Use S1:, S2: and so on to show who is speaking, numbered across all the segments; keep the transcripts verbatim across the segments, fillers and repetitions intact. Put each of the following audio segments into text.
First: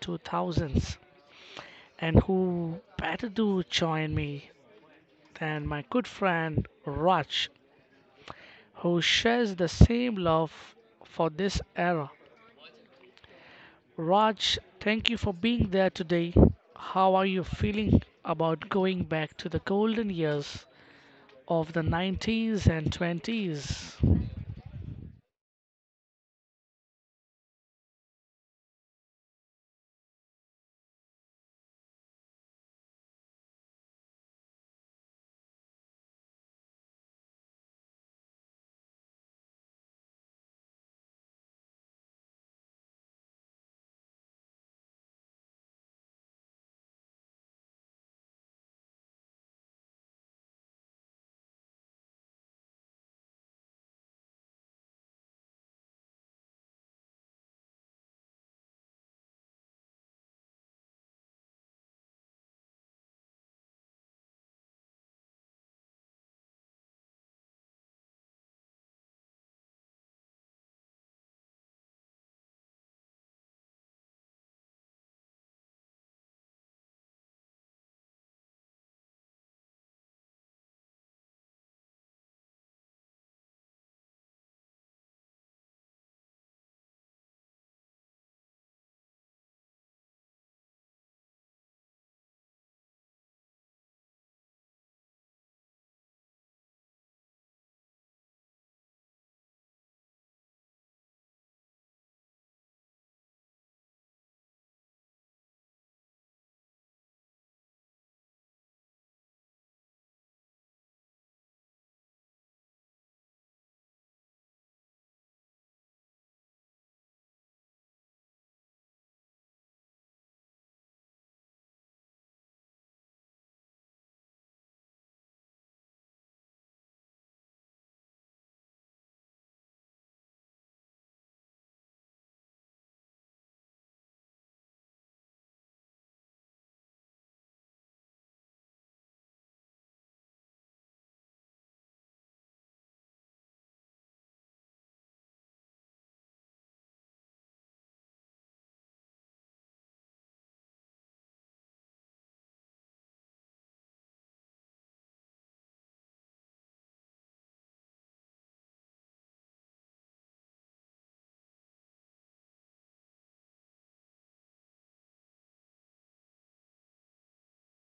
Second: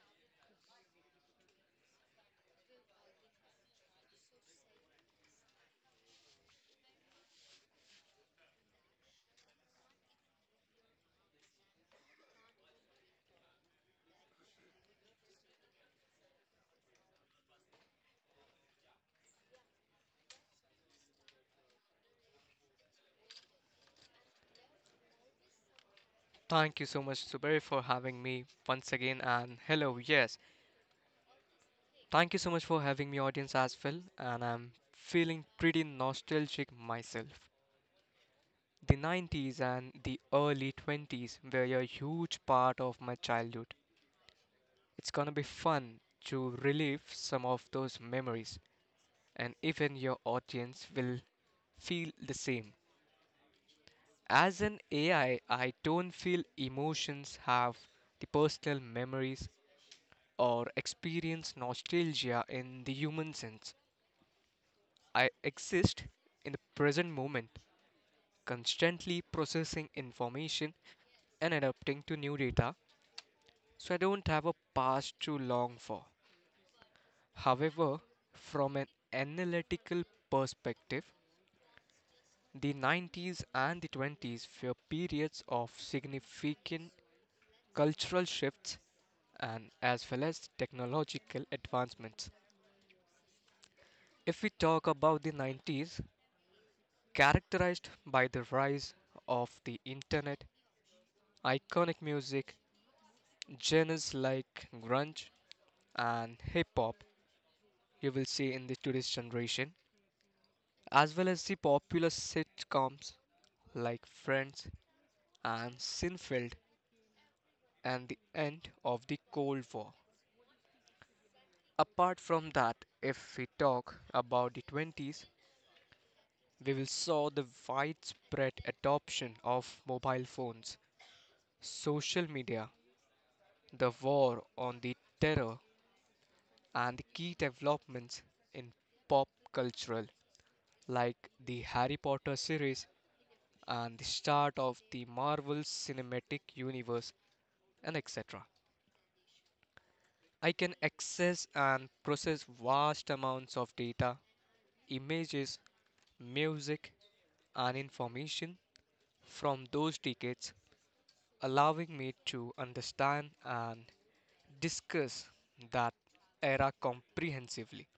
S1: two thousands. And who better to join me than my good friend Raj, who shares the same love for this era. Raj, thank you for being there today. How are you feeling about going back to the golden years of the nineties and twenties?
S2: Thank you so much, Zubair, for having me once again. And hello, yes, thank you so much for having me, audience, as well. And I'm feeling pretty nostalgic myself. The nineties and the early twenties were a huge part of my childhood. It's gonna be fun to relive some of those memories, and even your audience will feel the same. As an A I, I I don't feel emotions have the personal memories or experience nostalgia in the human sense. I exist in the present moment, constantly processing information and adapting to new data, so I don't have a past to long for. However, from an analytical perspective, the nineties and the twenties were periods of significant cultural shifts and as well as technological advancements. If we talk about the nineties, characterized by the rise of the internet, iconic music genres like grunge and hip hop you will see in the today's generation, as well as the popular sitcoms like Friends and Seinfeld and the end of the Cold War. Apart from that, if we talk about the twenties, we will saw the widespread adoption of mobile phones, social media, the war on the terror and the key developments in pop culture, like the Harry Potter series and the start of the Marvel Cinematic Universe, and et cetera. I can access and process vast amounts of data, images, music, and information from those decades, allowing me to understand and discuss that era comprehensively.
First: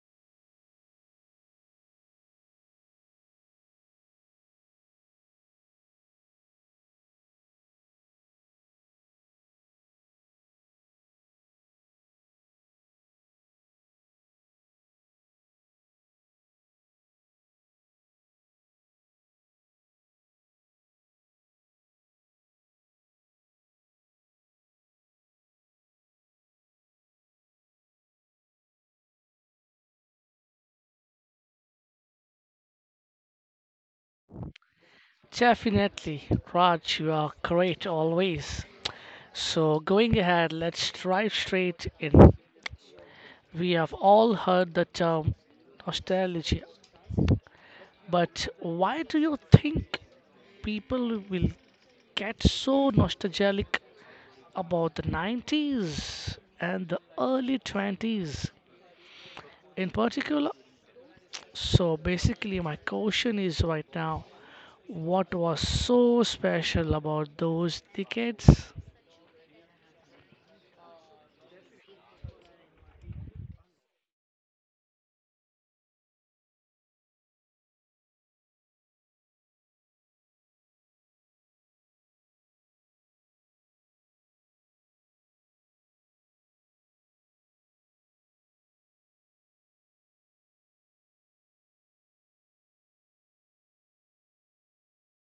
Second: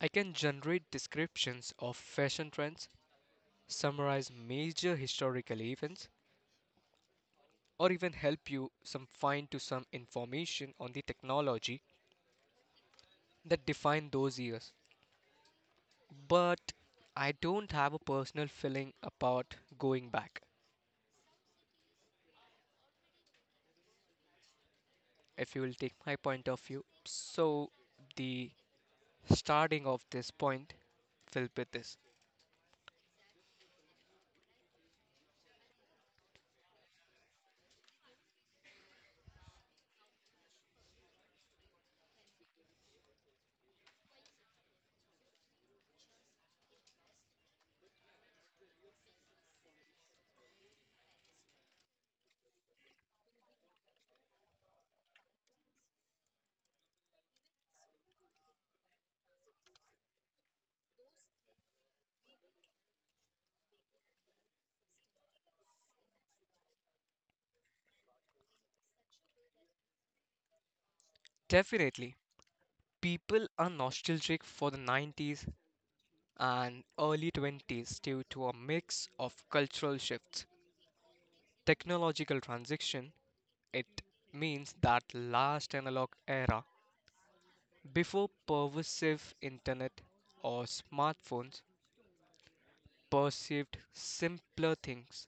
S2: I can generate descriptions of fashion trends, summarize major historical events, or even help you some find to some information on the technology that defined those years. But I don't have a personal feeling about going back, if you will take my point of view. So the starting of this point will be this.
S1: Definitely, Raj, you are great always. So, going ahead, let's drive straight in. We have all heard the term nostalgia, but why do you think people will get so nostalgic about the nineties and the early twenties in particular? So, basically, my question is right now, what was so special about those decades?
S2: Definitely, people are nostalgic for the nineties and early twenties due to a mix of cultural shifts technological transition, it means that last analog era before pervasive internet or smartphones perceived simpler things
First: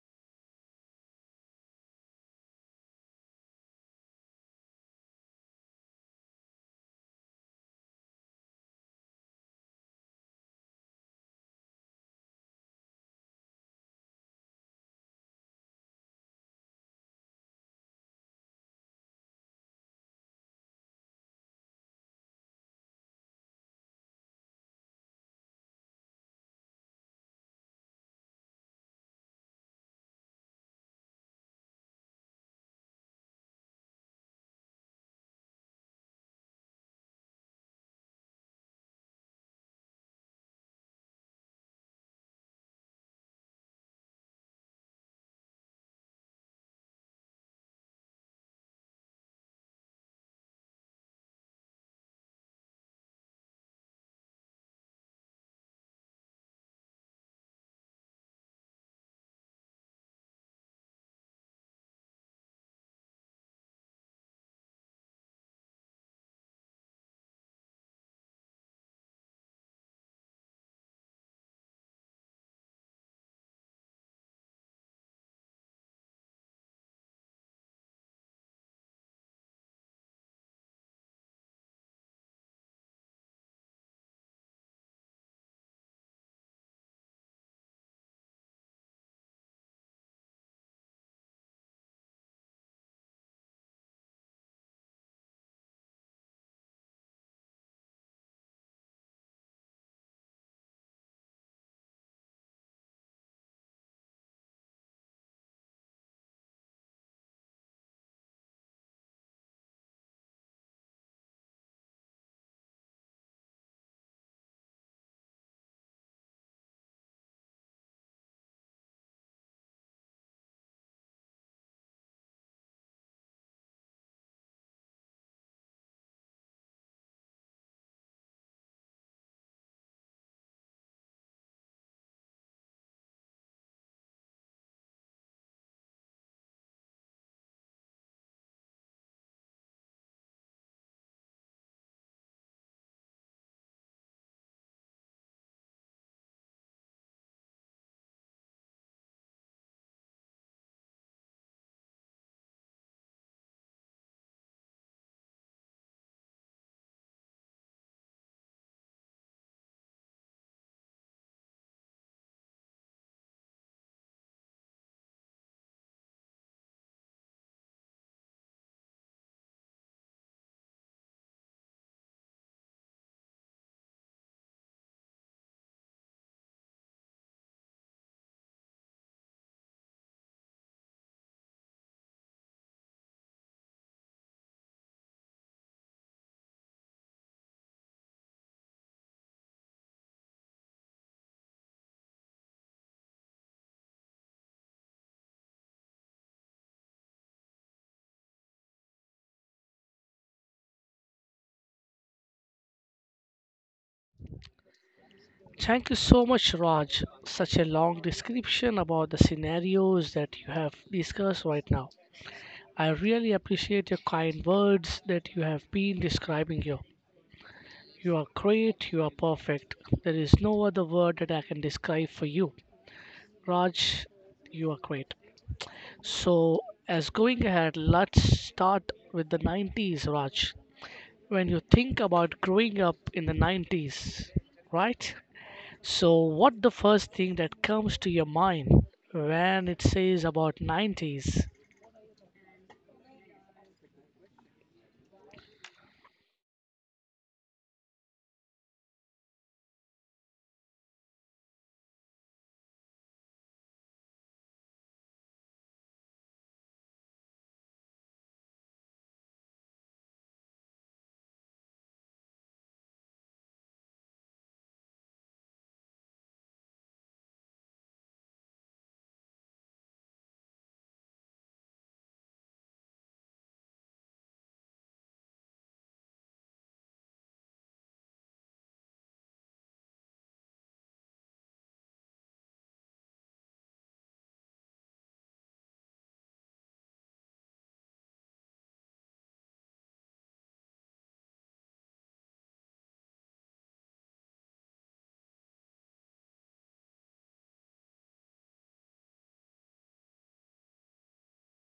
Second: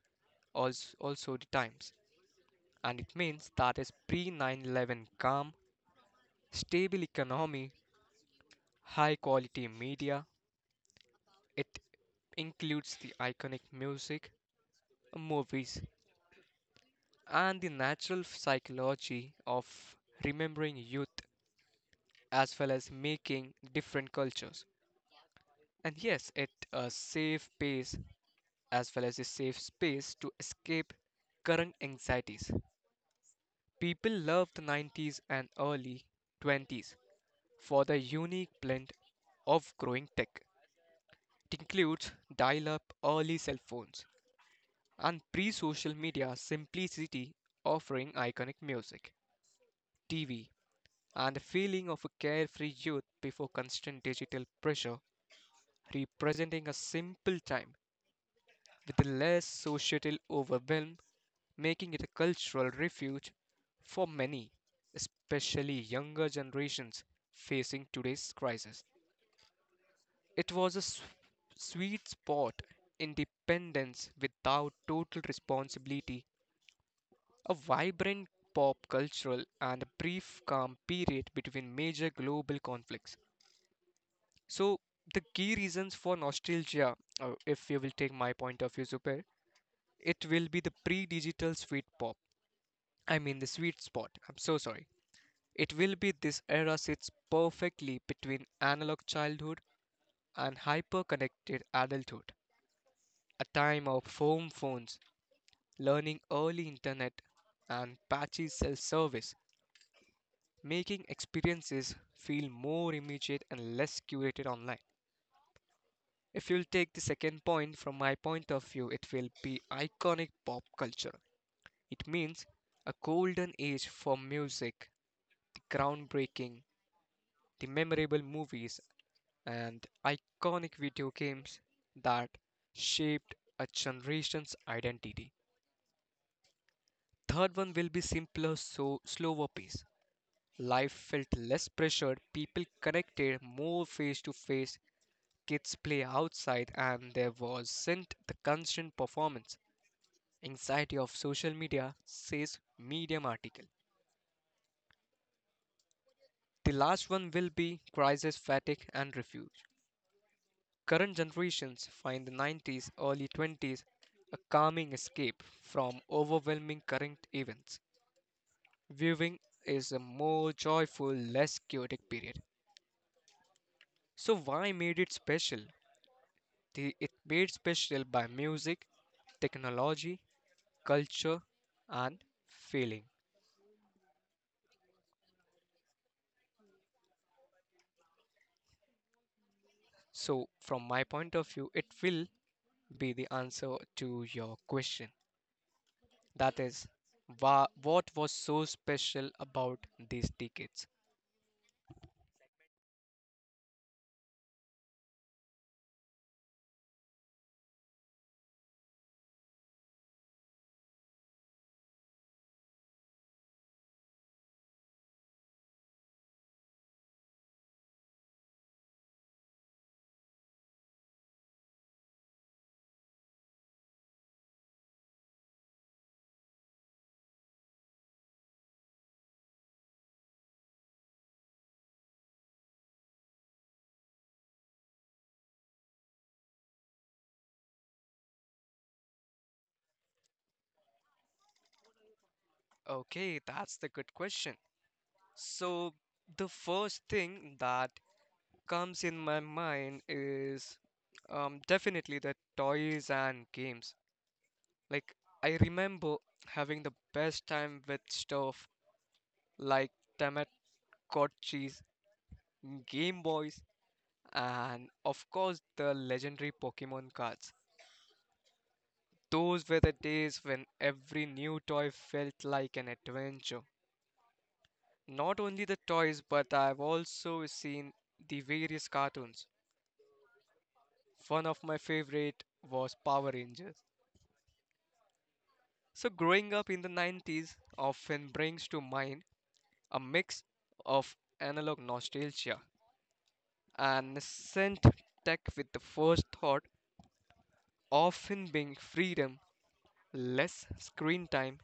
S2: als- also the times and it means that is pre nine eleven calm stable economy high quality media it includes the iconic music movies and the natural psychology of remembering youth as well as making different cultures. And yes, it a safe pace as well as a safe space to escape current anxieties. People love the nineties and early twenties for the unique blend of growing tech. It includes dial up early cell phones and pre social media simplicity offering iconic music, T V, and the feeling of a carefree youth before constant digital pressure representing a simple time with less societal overwhelm, making it a cultural refuge for many, especially younger generations facing today's crisis. It was a s- sweet spot, independence without total responsibility, a vibrant pop cultural and a brief calm period between major global conflicts. So the key reasons for nostalgia, uh, if you will take my point of view, Super, it will be the pre digital sweet pop. I mean, the sweet spot. I'm so sorry. It will be this era sits perfectly between analog childhood and hyper connected adulthood. A time of home phones, learning early internet, and patchy self service, making experiences feel more immediate and less curated online. If you'll take the second point from my point of view, it will be iconic pop culture. It means a golden age for music groundbreaking, the memorable movies and iconic video games that shaped a generation's identity. Third one will be simpler, so slower pace. Life felt less pressured, people connected more face to face, kids play outside, and there wasn't the constant performance. Anxiety of social media, says Medium article. The last one will be crisis, fatigue, and refuge. Current generations find the nineties, early twenties a calming escape from overwhelming current events. Viewing is a more joyful, less chaotic period. So, why made it special? The, it made special by music, technology, culture, and feeling. So, from my point of view, it will be the answer to your question. That is, wha- what was so special about these decades?
S1: Thank you so much, Raj. Such a long description about the scenarios that you have discussed right now. I really appreciate your kind words that you have been describing here. You are great, you are perfect. There is no other word that I can describe for you. Raj, you are great. So, as going ahead, let's start with the nineties, Raj. When you think about growing up in the nineties, right? So, what the first thing that comes to your mind when it says about nineties?
S2: Okay, that's the good question. So, the first thing that comes in my mind is um, definitely the toys and games. Like, I remember having the best time with stuff like Tamagotchis, Game Boys, and of course, the legendary Pokemon cards. Those were the days when every new toy felt like an adventure. Not only the toys, but I've also seen the various cartoons. One of my favorite was Power Rangers. So, growing up in the nineties often brings to mind a mix of analog nostalgia and nascent tech, with the first thought often being freedom, less screen time,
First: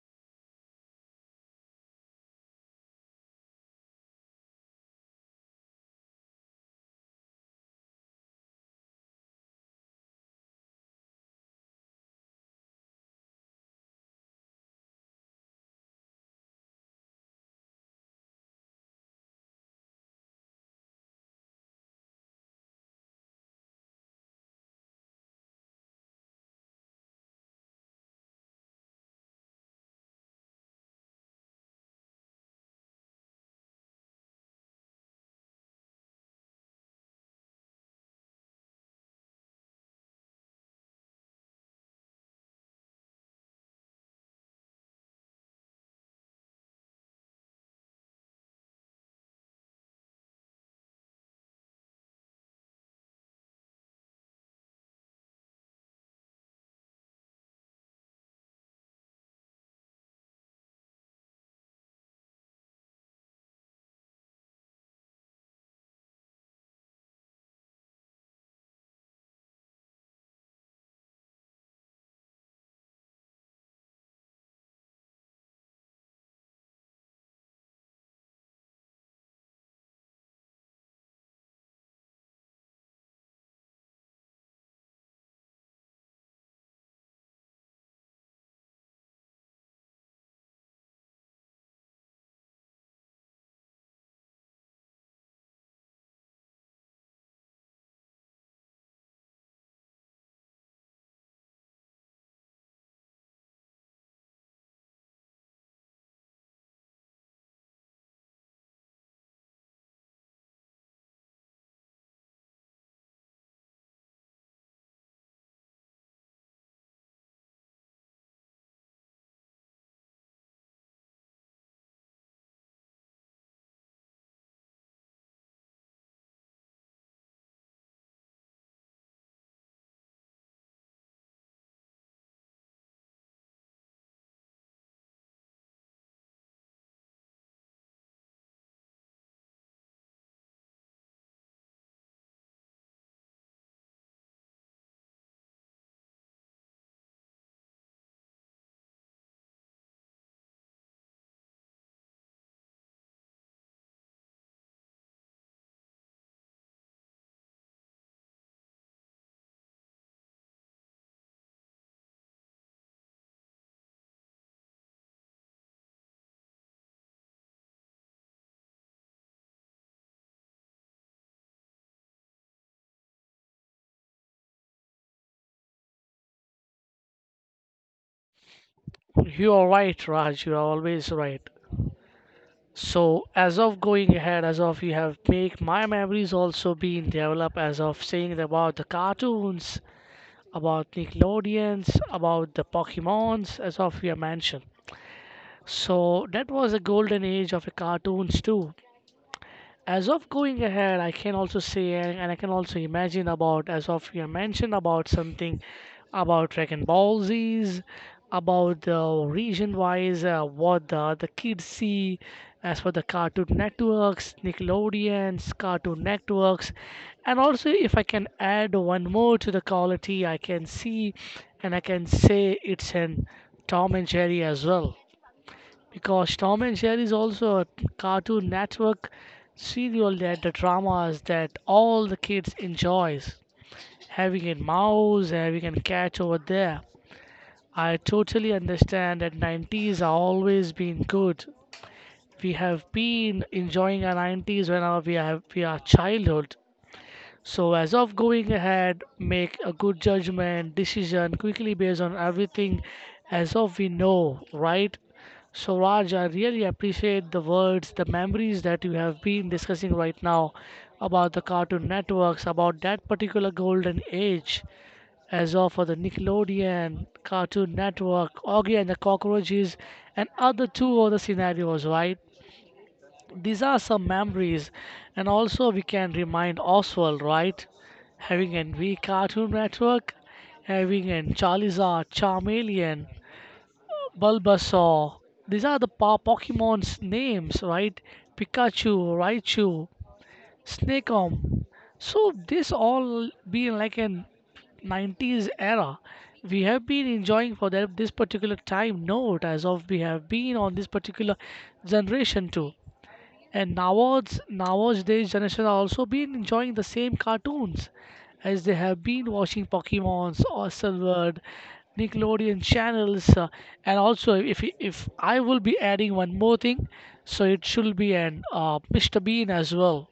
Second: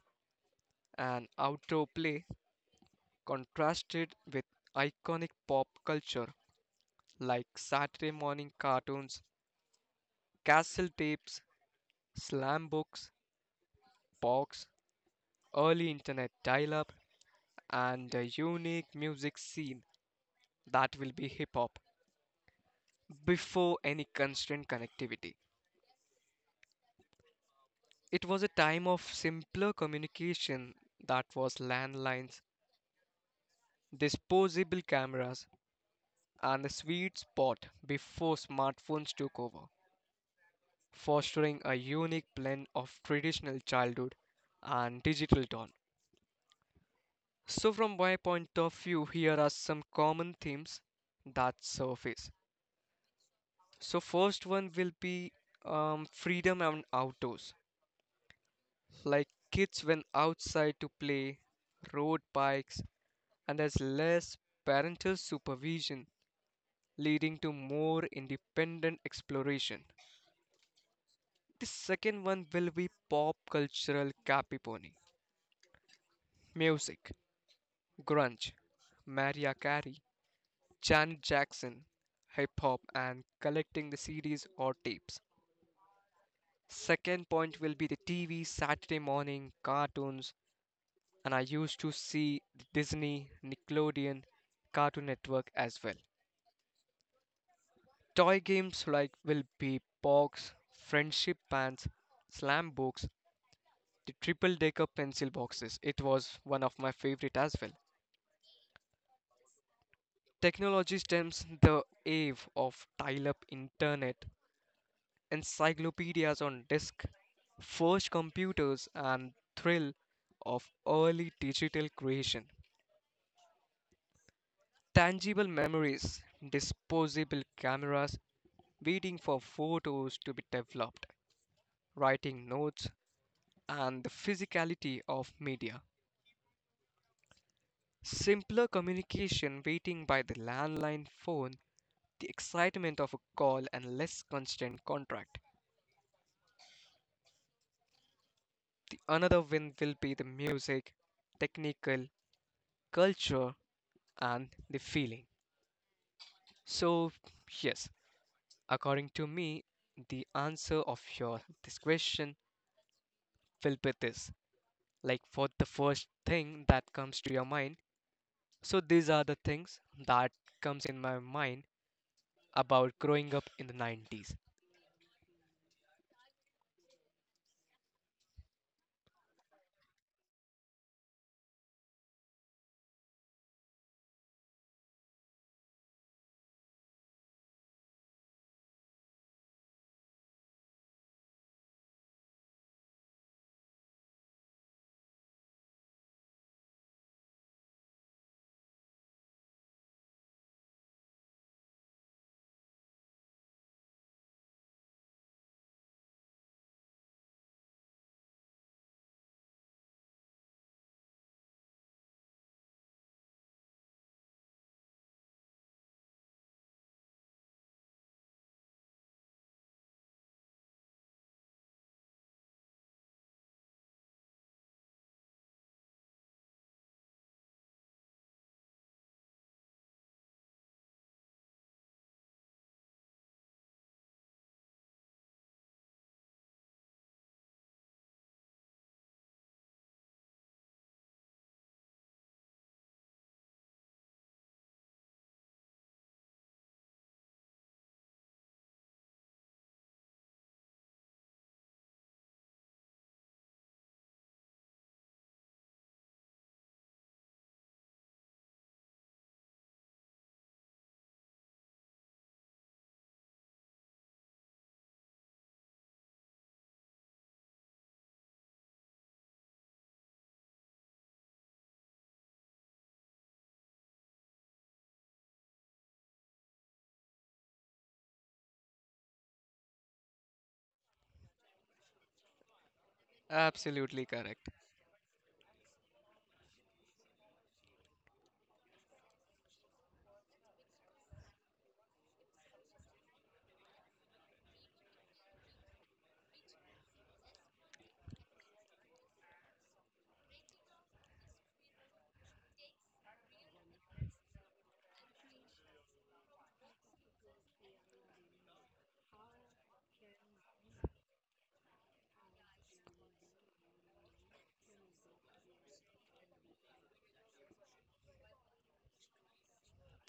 S2: and outdoor play contrasted with iconic pop culture like Saturday morning cartoons, castle tapes, Slam books, box, early internet dial up, and the unique music scene that will be hip hop before any constant connectivity. It was a time of simpler communication that was landlines, disposable cameras, and a sweet spot before smartphones took over, fostering a unique blend of traditional childhood and digital dawn. So, from my point of view, here are some common themes that surface. So, first one will be um, freedom and outdoors, like kids went outside to play, rode bikes, and there's less parental supervision, leading to more independent exploration. The second one will be pop cultural capiponi, music, grunge, Mariah Carey, Janet Jackson, hip hop, and collecting the C Ds or tapes. Second point will be the T V, Saturday morning cartoons, and I used to see the Disney, Nickelodeon, Cartoon Network as well. Toy games like will be Pogs, friendship bands, slam books, the triple decker pencil boxes. It was one of my favorite as well. Technology stems the age of dial-up internet encyclopedias on disk, first computers, and thrill of early digital creation. Tangible memories, disposable cameras, waiting for photos to be developed, writing notes, and the physicality of media. Simpler communication, waiting by the landline phone, the excitement of a call, and less constant contract. The another win will be the music, technical, culture, and the feeling. So, yes, according to me, the answer of your this question will be this. Like for the first thing that comes to your mind. So these are the things that comes in my mind about growing up in the nineties.
S1: You are right, Raj. You are always right. So, as of going ahead, as of you have make my memories also being developed, as of saying about the cartoons about Nickelodeons, about the Pokemons, as of your mentioned. So that was a golden age of the cartoons too. As of going ahead, I can also say, and, and I can also imagine about, as of you mentioned about something about Dragon Ball Z's, about the region wise, uh, what the the kids see as for the Cartoon Networks, Nickelodeons, Cartoon Networks. And also if I can add one more to the quality, I can see and I can say it's an Tom and Jerry as well, because Tom and Jerry is also a Cartoon Network serial, that the dramas that all the kids enjoys. Having a mouse, having a cat over there. I totally understand that nineties are always been good. We have been enjoying our nineties when our, we have we are childhood. So, as of going ahead, make a good judgment, decision quickly based on everything as of we know, right? So, Raj, I really appreciate the words, the memories that you have been discussing right now about the Cartoon Networks, about that particular golden age, as of for the Nickelodeon, Cartoon Network, Augie and the Cockroaches, and other two other scenarios, right? These are some memories, and also we can remind Oswald, right? Having an V Cartoon Network, having an Charizard, Charmeleon,
S2: Absolutely correct.
S1: Bulbasaur. These are the po- Pokemon's names, right? Pikachu, Raichu, Snakeom. So this all being like an nineties era we have been enjoying for that this particular time note, as of we have been on this particular generation too. And nowadays, nowadays generation are also been enjoying the same cartoons as they have been watching Pokemons or Silvered, Nickelodeon channels, uh, and also if if I will be adding one more thing, so it should be an uh, mister Bean as well,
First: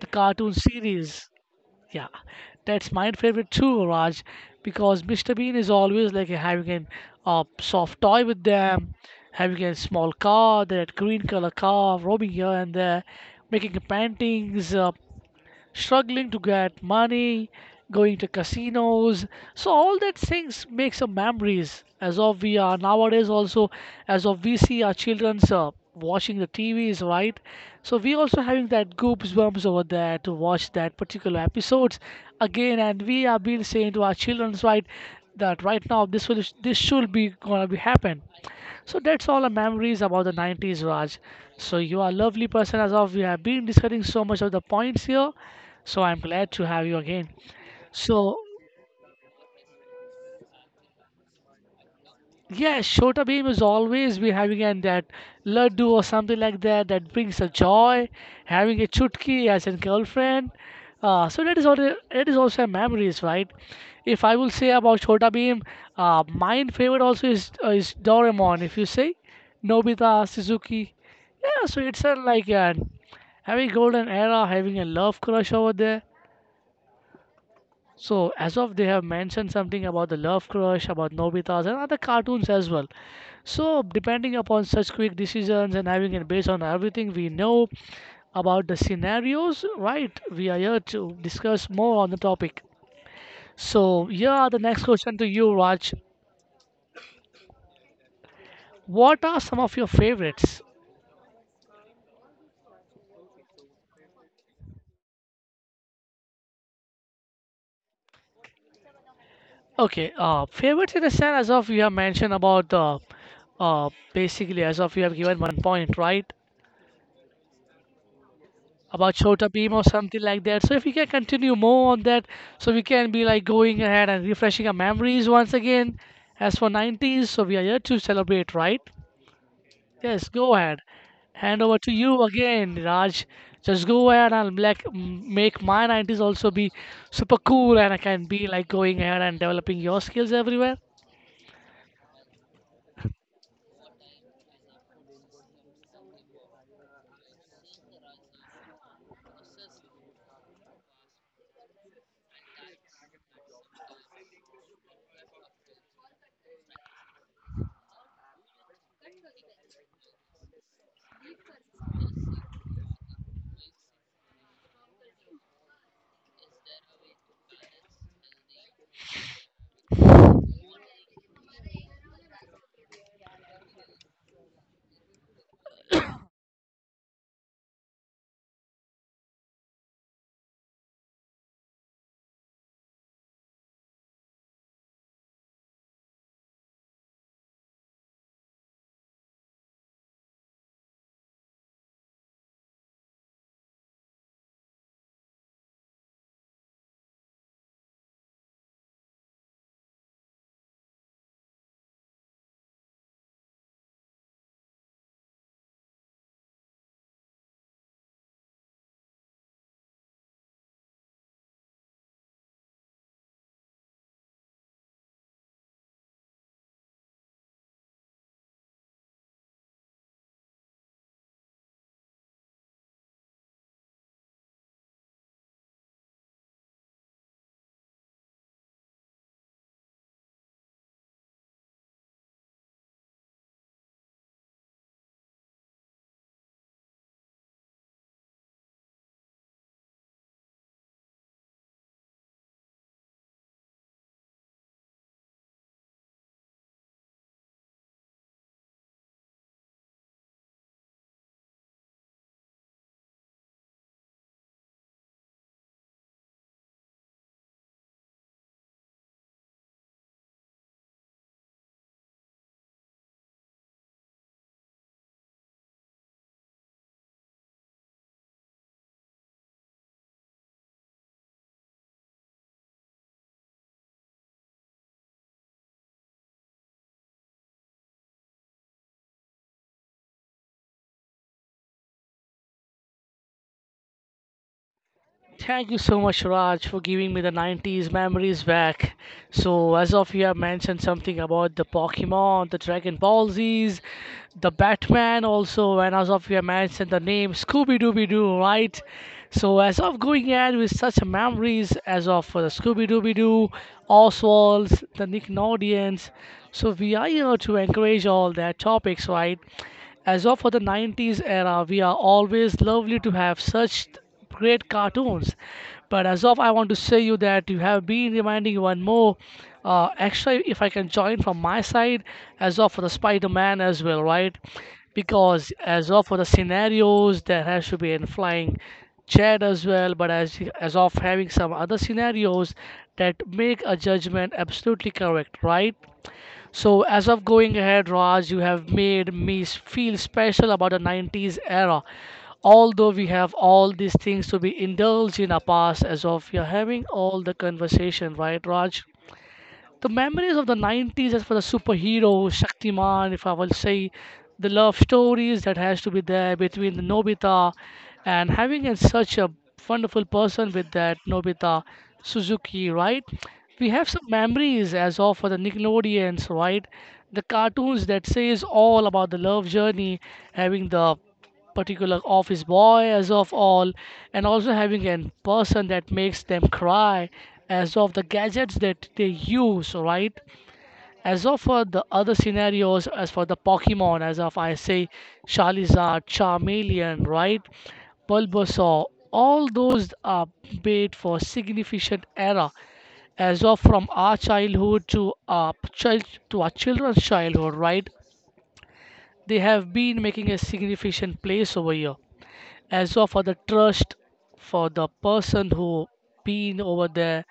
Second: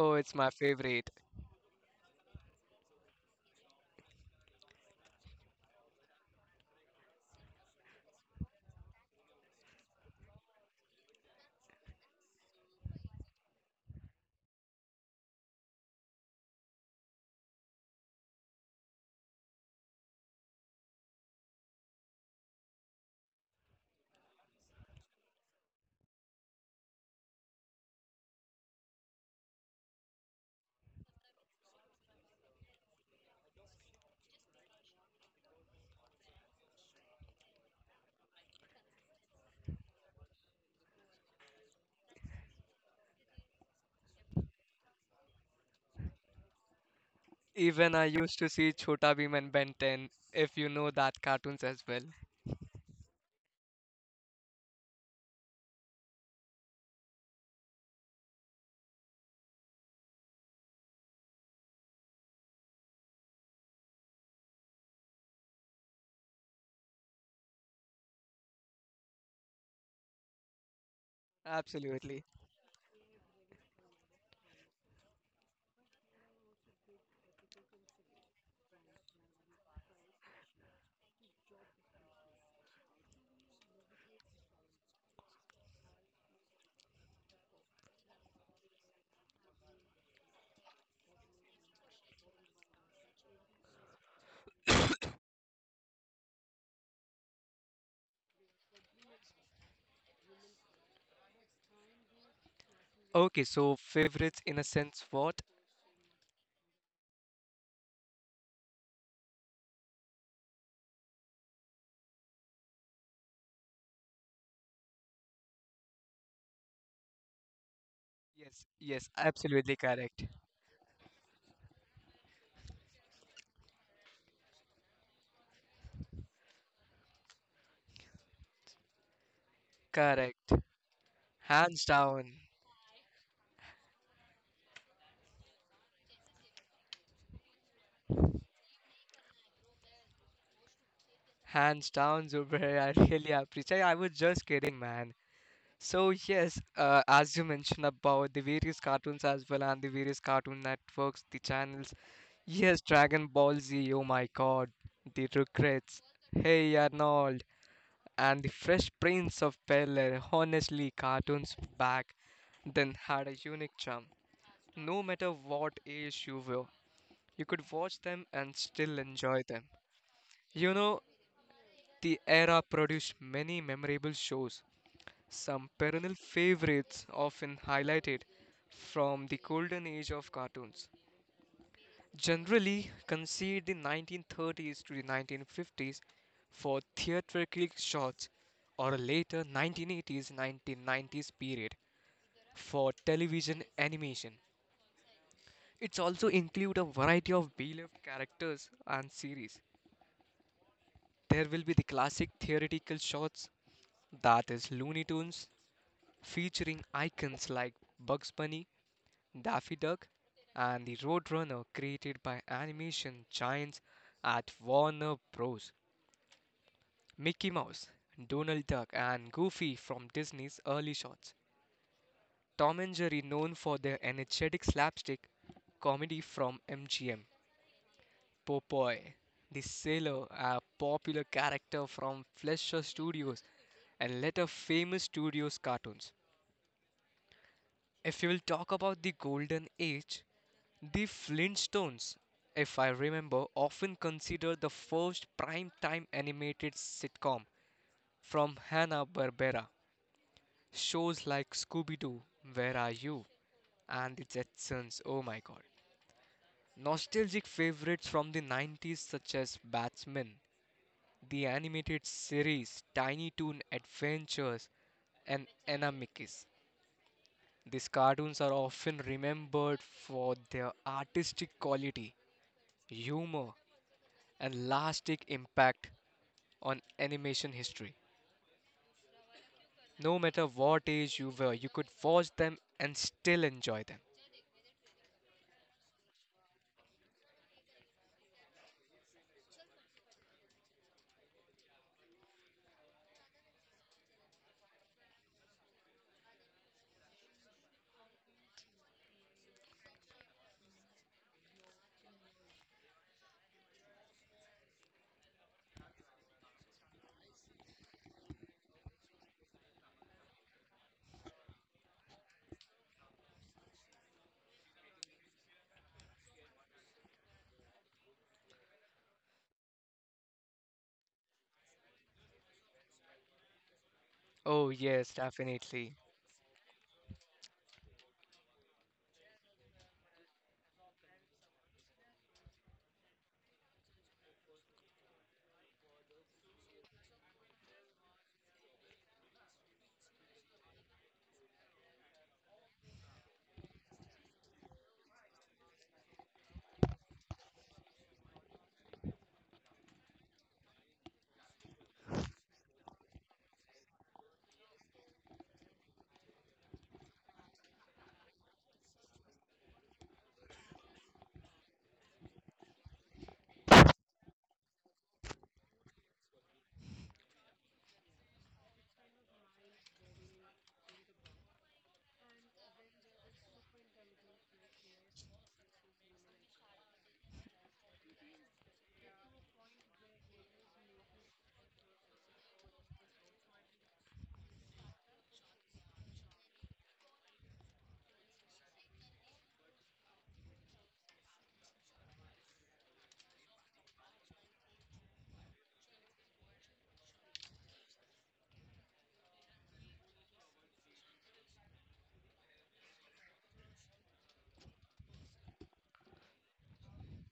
S1: the
S2: it's my
S1: cartoon
S2: favorite.
S1: series. Yeah, that's my favorite too, Raj, because mister Bean is always like having a uh, soft toy with them, having a small car, that green color car, roaming here and there, making paintings. Uh, struggling to get money, going to casinos. So all that things make some memories. As of we are nowadays also, as of we see our childrens uh, watching the T Vs, right? So we also having that goosebumps over there to watch that particular episodes again, and we have been saying to our childrens, right, that right now this will this should be gonna be happen. So that's all the memories about the nineties, Raj. So you are a lovely person as of we have been discussing so much of the points here. So I'm glad to have you again.
S2: Even I
S1: So
S2: used to see Chota Bheem and Ben ten, if you know that cartoons as well.
S1: yeah, Shota Beam is always be having an that laddu or something like that, that brings a joy. Having a chutki as a girlfriend, uh, so that is also, it is also memories, right? If I will say about Shota Beam, uh, my favorite also is uh, is Doraemon. If you say Nobita, Suzuki, yeah, so it's a
S2: Absolutely.
S1: like uh, having golden era, having a love crush over there. So as of they have mentioned something about the Love Crush, about Nobita's and other cartoons as well. So depending upon such quick decisions and having it based on everything we know about the scenarios, right? We are here to discuss more on the topic. So yeah, the next question to you, Raj. What are some of your favorites?
S2: Okay, so favorites in a sense what?
S1: Okay, uh, favorites in a sense, as of you have mentioned about the uh, basically as of you have given one point, right?
S2: Yes, yes,
S1: About Chota Beam
S2: absolutely
S1: or something
S2: correct.
S1: like that. So if we can continue more on that, so we can be like going ahead and refreshing our memories once again. As for nineties, so we are here to celebrate, right? Yes,
S2: Correct.
S1: go ahead. Hand over
S2: Hands
S1: to you
S2: down.
S1: again, Raj. Just go ahead and like m- make my nineties also be super cool, and I can be like going ahead and developing your skills everywhere.
S2: Hands down, Zubair. I really appreciate. I was just kidding, man. So yes, uh, as you mentioned about the various cartoons as well and the various cartoon networks, the channels. Yes, Dragon Ball Z. Oh my God, the Rugrats. Hey Arnold, and the Fresh Prince of Bel-Air. Honestly, cartoons back then had a unique charm. No matter what age you were, you could watch them and still enjoy them. You know, the era produced many memorable shows, some perennial favorites often highlighted from the golden age of cartoons. Generally conceived in nineteen thirties to the nineteen fifties for theatrical shots or a later nineteen eighties-nineteen nineties period for television animation. It's also include a variety of beloved characters and series. There will be the classic theoretical shots, that is Looney Tunes, featuring icons like Bugs Bunny, Daffy Duck, and the Roadrunner created by animation giants at Warner Bros. Mickey Mouse, Donald Duck, and Goofy from Disney's early shots. Tom and Jerry, known for their energetic slapstick comedy from M G M. Popeye, the sailor, a popular character from Fleischer Studios and later famous studios cartoons. If you will talk about the golden age, the Flintstones, if I remember, often considered the first prime-time animated sitcom from Hanna-Barbera. Shows like Scooby-Doo, Where Are You? And The Jetsons, oh my god. Nostalgic favorites from the nineties such as Batman, the animated series Tiny Toon Adventures, and Anamikis. These cartoons are often remembered for their artistic quality, humor, and lasting impact on animation history. No matter what age you were, you could watch them and still enjoy them.
S1: Thank you so much, Raj, for giving me the nineties memories back. So, as of you have mentioned something about the Pokemon, the Dragon Ball Z's, the Batman also, and as of you have mentioned the name Scooby Dooby Doo, right? So, as of going ahead with such memories, as of for the Scooby Dooby Doo, Oswald's, the Nickelodeons, so we are here to encourage all their topics, right? As of for the nineties era, we are always lovely to have such great cartoons. But as of, I want to say you that you have been reminding one more. Uh, extra if I can join from my side, as of for the Spider-Man as well, right?
S2: Oh, yes,
S1: Because as
S2: definitely.
S1: of for the scenarios, there has to be in flying jet as well. But as as of having some other scenarios that make a judgment absolutely correct, right? So, as of going ahead, Raj, you have made me s- feel special about the nineties era. Although we have all these things to be indulged in our past, as of you're having all the conversation, right, Raj? The memories of the nineties as for the superhero, Shaktiman, if I will say, the love stories that has to be there between the Nobita and having a, such a wonderful person with that Nobita Suzuki, right? We have some memories as of for the Nickelodeons, right? The cartoons that says all about the love journey, having the particular office boy as of all, and also having a person that makes them cry as of the gadgets that they use, right? As of for the other scenarios, as for the Pokemon, as of I say, Charizard, Charmeleon, right? Bulbasaur. All those are made for significant era, as of from our childhood to our child, to our children's childhood, right? They have been making a significant place over here as well, for the trust, for the person who been over there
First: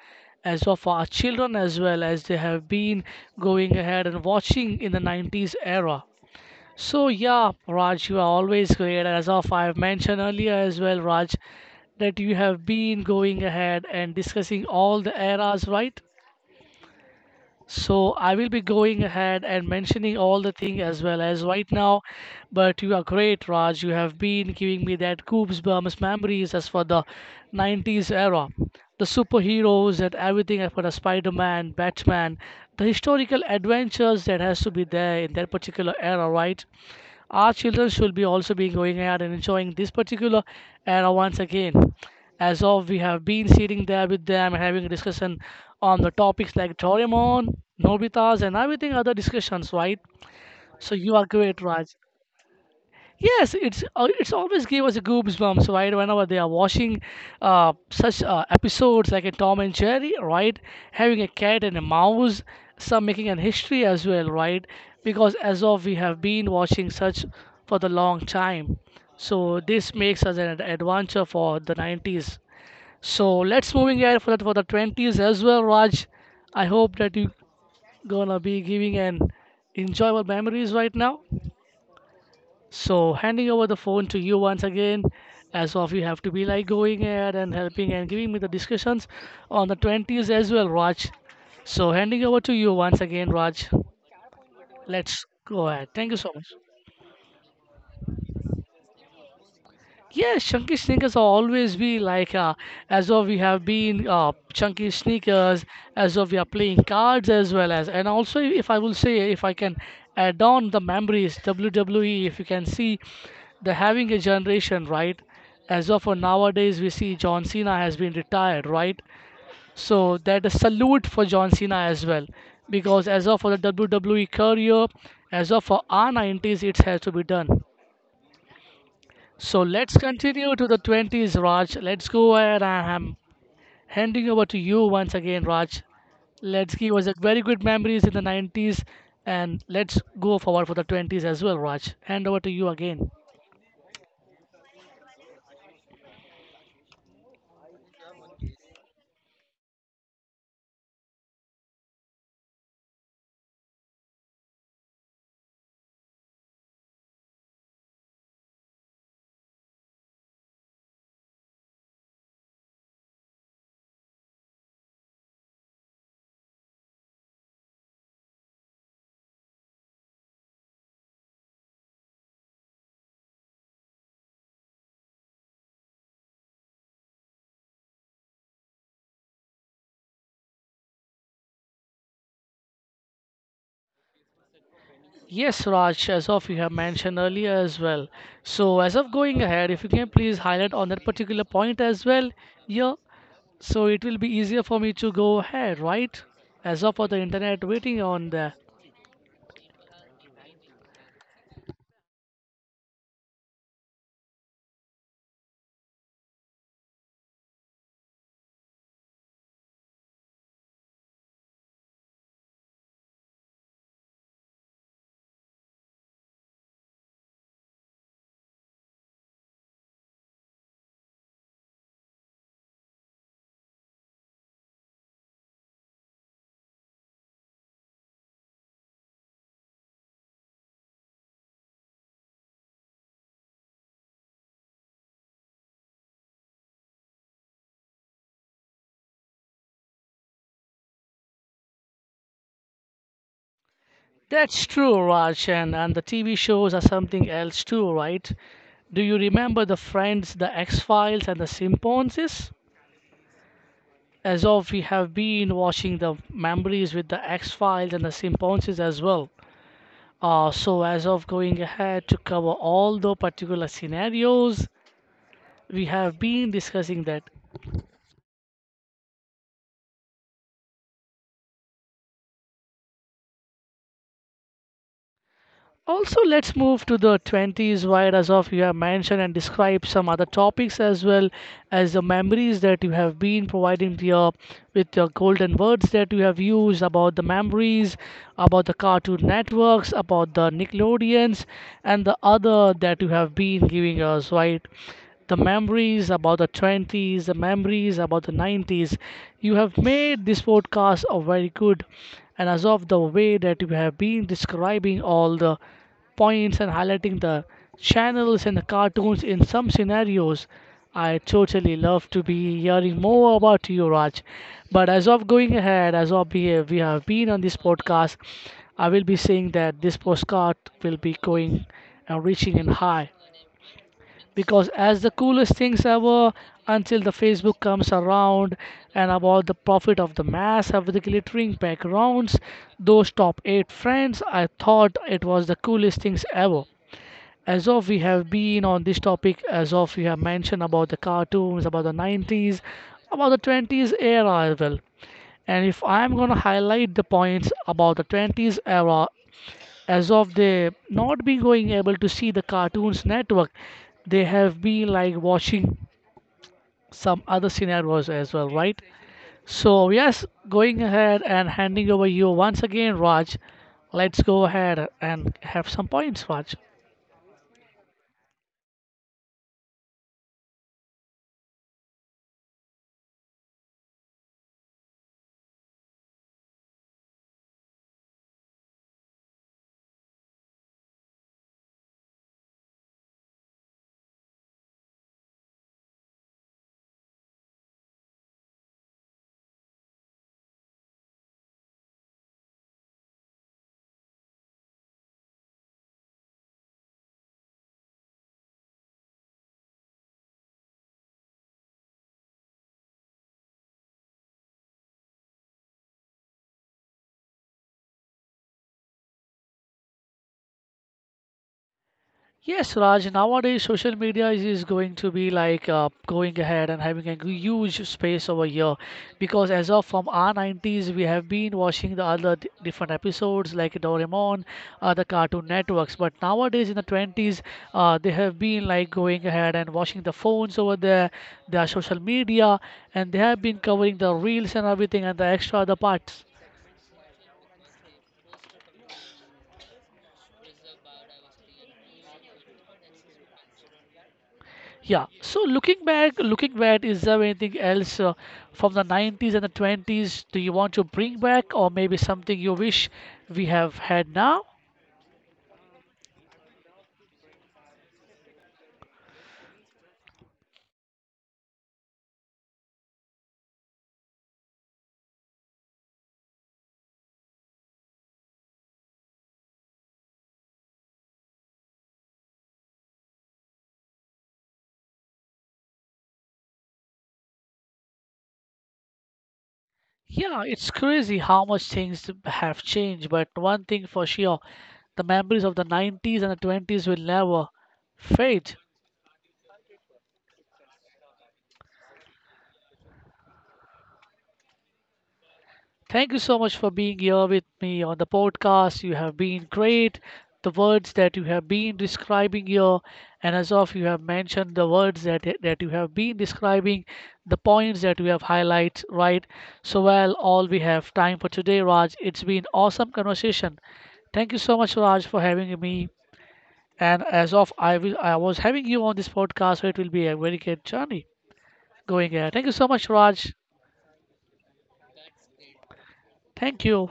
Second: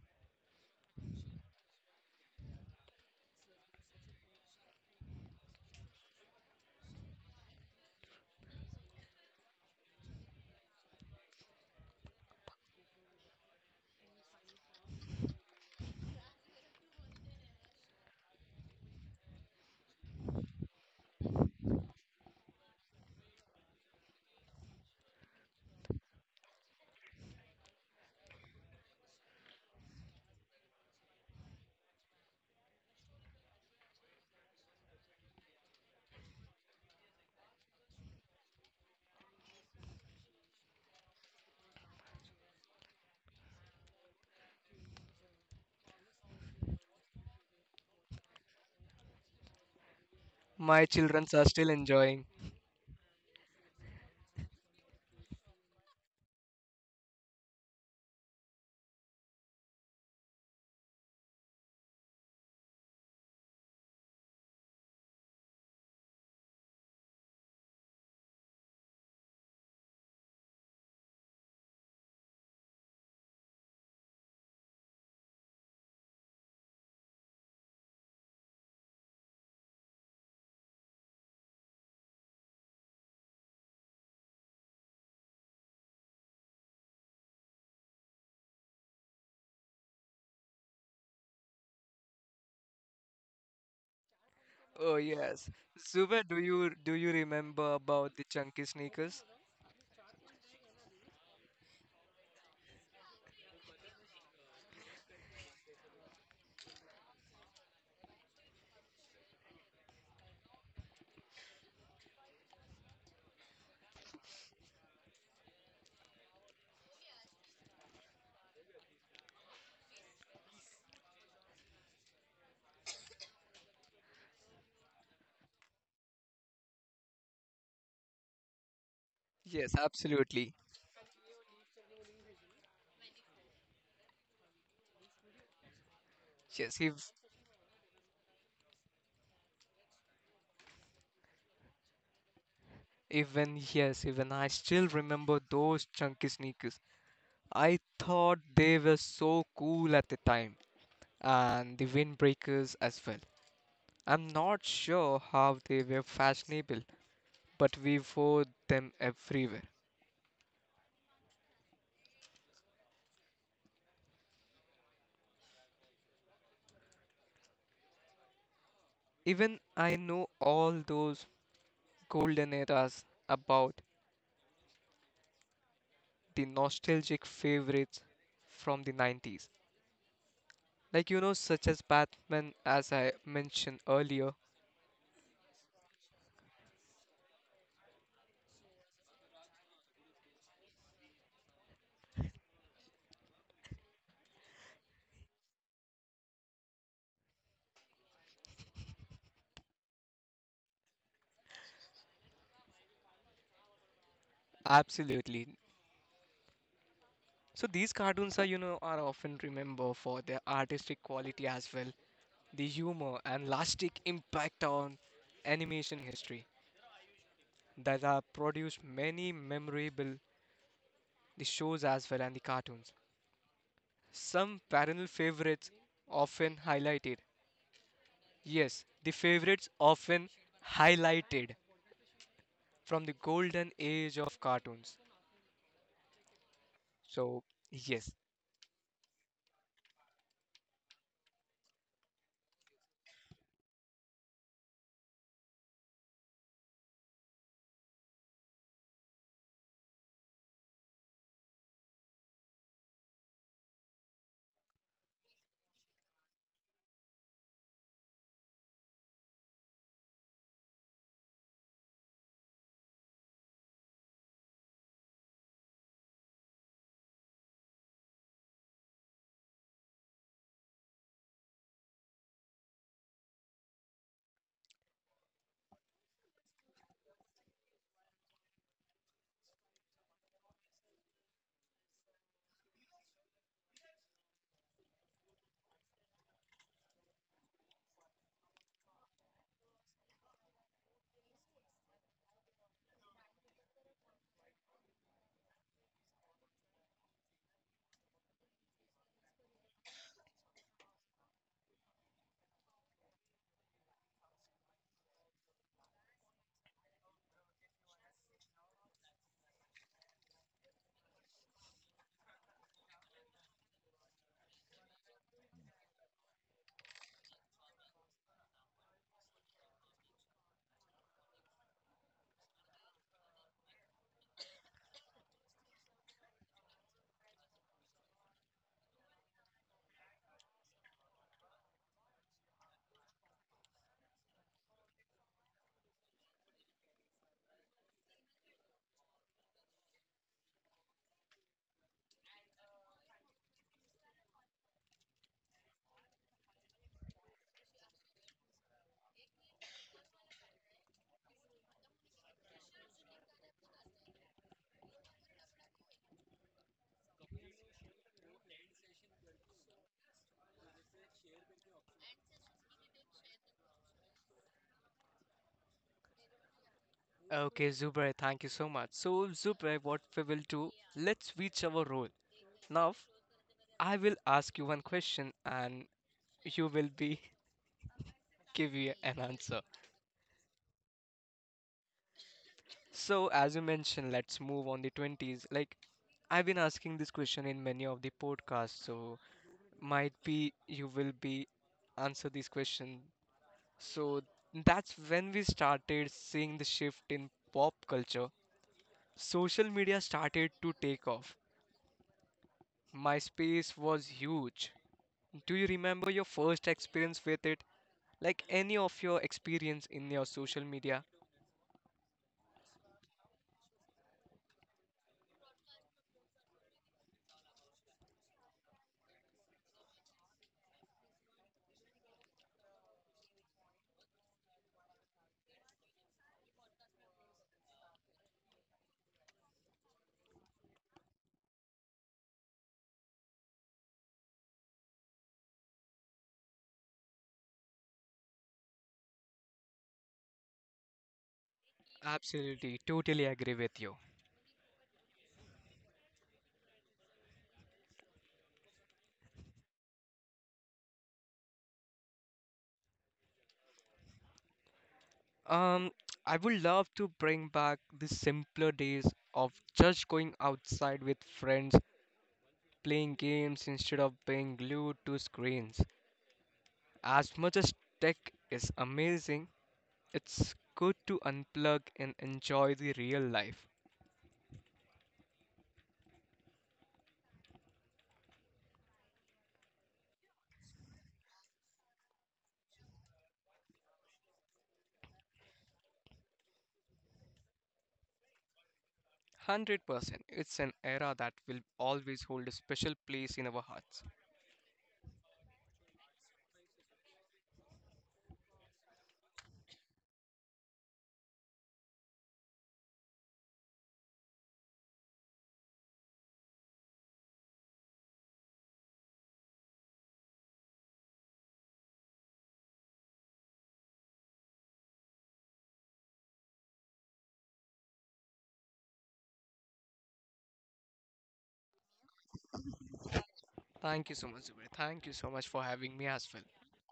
S1: as well, for our children as well, as they have been going ahead and watching in the nineties era. So yeah, Raj, you are always great, as of I have mentioned earlier as well, Raj, that you have been going ahead and discussing all the eras, right? So I will be going ahead and mentioning all the thing as well as right now. But you are great, Raj. You have been giving me that goosebumps memories as for the nineties era. The superheroes and everything as for the Spider-Man, Batman, the historical adventures that has to be there in that particular era, right? Our children should be also be going out and enjoying this particular era once again. As of we have been sitting there with them and having a discussion on the topics like Doraemon, Nobita's, and everything other discussions, right?
S2: My
S1: So you
S2: children
S1: are
S2: are
S1: great,
S2: still
S1: Raj.
S2: enjoying.
S1: Yes, it's uh, it's always gave us a goosebumps, right? Whenever they are watching uh, such uh, episodes like a Tom and Jerry, right? Having a cat and a mouse, some making an history as well, right? Because as of we have been watching such for the long time, so this makes us an ad- adventure for the nineties. So let's moving ahead for the, for the twenties as well, Raj. I hope that you gonna be giving an enjoyable memories right now. So handing over the phone to you once again, as of you have to be like going ahead and helping and giving me the discussions on the twenties as well, Raj. So handing over to you once again, Raj.
S2: Oh,
S1: Let's
S2: yes.
S1: go ahead. Thank you
S2: Zubair,
S1: so
S2: do
S1: much.
S2: you do you remember about the chunky sneakers?
S1: Yes, chunky sneakers are always be like uh, as of we have been uh, chunky sneakers, as of we are playing cards as well as, and also if I will say if I can add on the memories W W E, if you can see the having a generation, right? As of for nowadays we see John Cena has been retired, right? So that is salute for John Cena as well because as of for the W W E career, as of for our nineties it has to be done, so
S2: Yes,
S1: let's continue
S2: absolutely.
S1: to the twenties, Raj. Let's go ahead. I am handing over to you once again, Raj. Let's
S2: Yes,
S1: give us
S2: if
S1: a very good memories in the nineties and let's go forward for the twenties as well, Raj. Hand over to you again.
S2: even yes, even I still remember those chunky sneakers. I thought they were so cool at the time, and the windbreakers as well. I'm not sure how they were fashionable, but we wore them everywhere. Even I know all those golden eras about the nostalgic favorites from the nineties. Like, you know, such as Batman, as I mentioned earlier.
S1: Yes, Raj, as of you have mentioned earlier as well. So, as of going ahead, if you can please highlight on that particular point as well, yeah, so it will be easier for me to go ahead, right? As of for the internet waiting on the.
S2: Absolutely. So these cartoons are, you know, are often remembered for their artistic quality as well, the humor and lasting impact on animation history that have produced many memorable the shows as well and the cartoons. Some perennial favorites often highlighted. Yes, the favorites often highlighted from the golden age of cartoons. So, yes.
S1: That's true, Raj, and, and the T V shows are something else too, right? Do you remember the Friends, the X Files, and the Simponses? As of we have been watching the memories with the X Files and the Simponses as well. Uh, so as of going ahead to cover all the particular scenarios, we have been discussing that. Also, let's move to the twenties, where, as of you have mentioned and described some other topics as well as the memories that you have been providing to your, with your golden words that you have used about the memories, about the Cartoon Networks, about the Nickelodeons, and the other that you have been giving us, right? The memories about the twenties, the memories about the nineties. You have made this podcast a very good, and as of the way that you have been describing all the points and highlighting the channels and the cartoons in some scenarios, I totally love to be hearing more about you, Raj. But as of going ahead, as of we we have been on this podcast, I will be saying that this postcard will be going and reaching in high because as the coolest things ever until the Facebook comes around and about the profit of the mass of the glittering backgrounds, those top eight friends, I thought it was the coolest things ever. As of we have been on this topic, as of we have mentioned about the cartoons, about the nineties, about the twenties era as well. And if I'm going to highlight the points about the twenties era, as of they not be going able to see the cartoons network, they have been like watching some other scenarios as well, right? So yes, going ahead and handing over you once again, Raj. Let's go ahead and have some points, Raj.
S2: Okay, Zubair, thank you so much. So, Zubair, what we will do, let's switch our role. Now, I will ask you one question and you will be give you an answer. So, as you mentioned, let's move on the twenties. Like, I've been asking this question in many of the podcasts, so might be you will be answer this question. So, that's when we started seeing the shift in pop culture. Social media started to take off. MySpace was huge. Do you remember your first experience with it? Like any of your experience in your social media.
S1: Yes, Raj, nowadays social media is, is going to be like uh, going ahead and having a g- huge space over here because as of from our nineties, we have been watching the other d- different episodes like Doraemon, other cartoon networks. But nowadays in the twenties, uh, they have been like going ahead and watching the phones over there, their social media, and they have been covering the reels and everything and the extra other parts.
S2: Absolutely, totally agree with you.
S1: Yeah. So looking back, looking back, is there anything else uh, from the nineties and the twenties do you want to bring back, or maybe something you wish we have had now?
S2: Um, I would love to bring back the simpler days of just going outside with friends playing games instead of being glued to screens. As much as tech is amazing, it's good to unplug and enjoy the real life.
S1: Yeah, it's crazy how much things have changed, but one thing for sure, the memories of the nineties and the twenties will never fade.
S2: one hundred percent, it's an era that will always hold a special place in our hearts.
S1: Thank you so much for being here with me on the podcast. You have been great. The words that you have been describing here, and as of you have mentioned the words that that you have been describing, the points that you have highlighted, right? So well, all we have time for today, Raj. It's been awesome conversation. Thank you so much, Raj, for having me. And as of I will, I was having you on this podcast, so it will be a very good journey going ahead. Thank you so much, Raj.
S2: Thank you so much, Zubair. Thank you so much for having me as well.
S1: Thank you.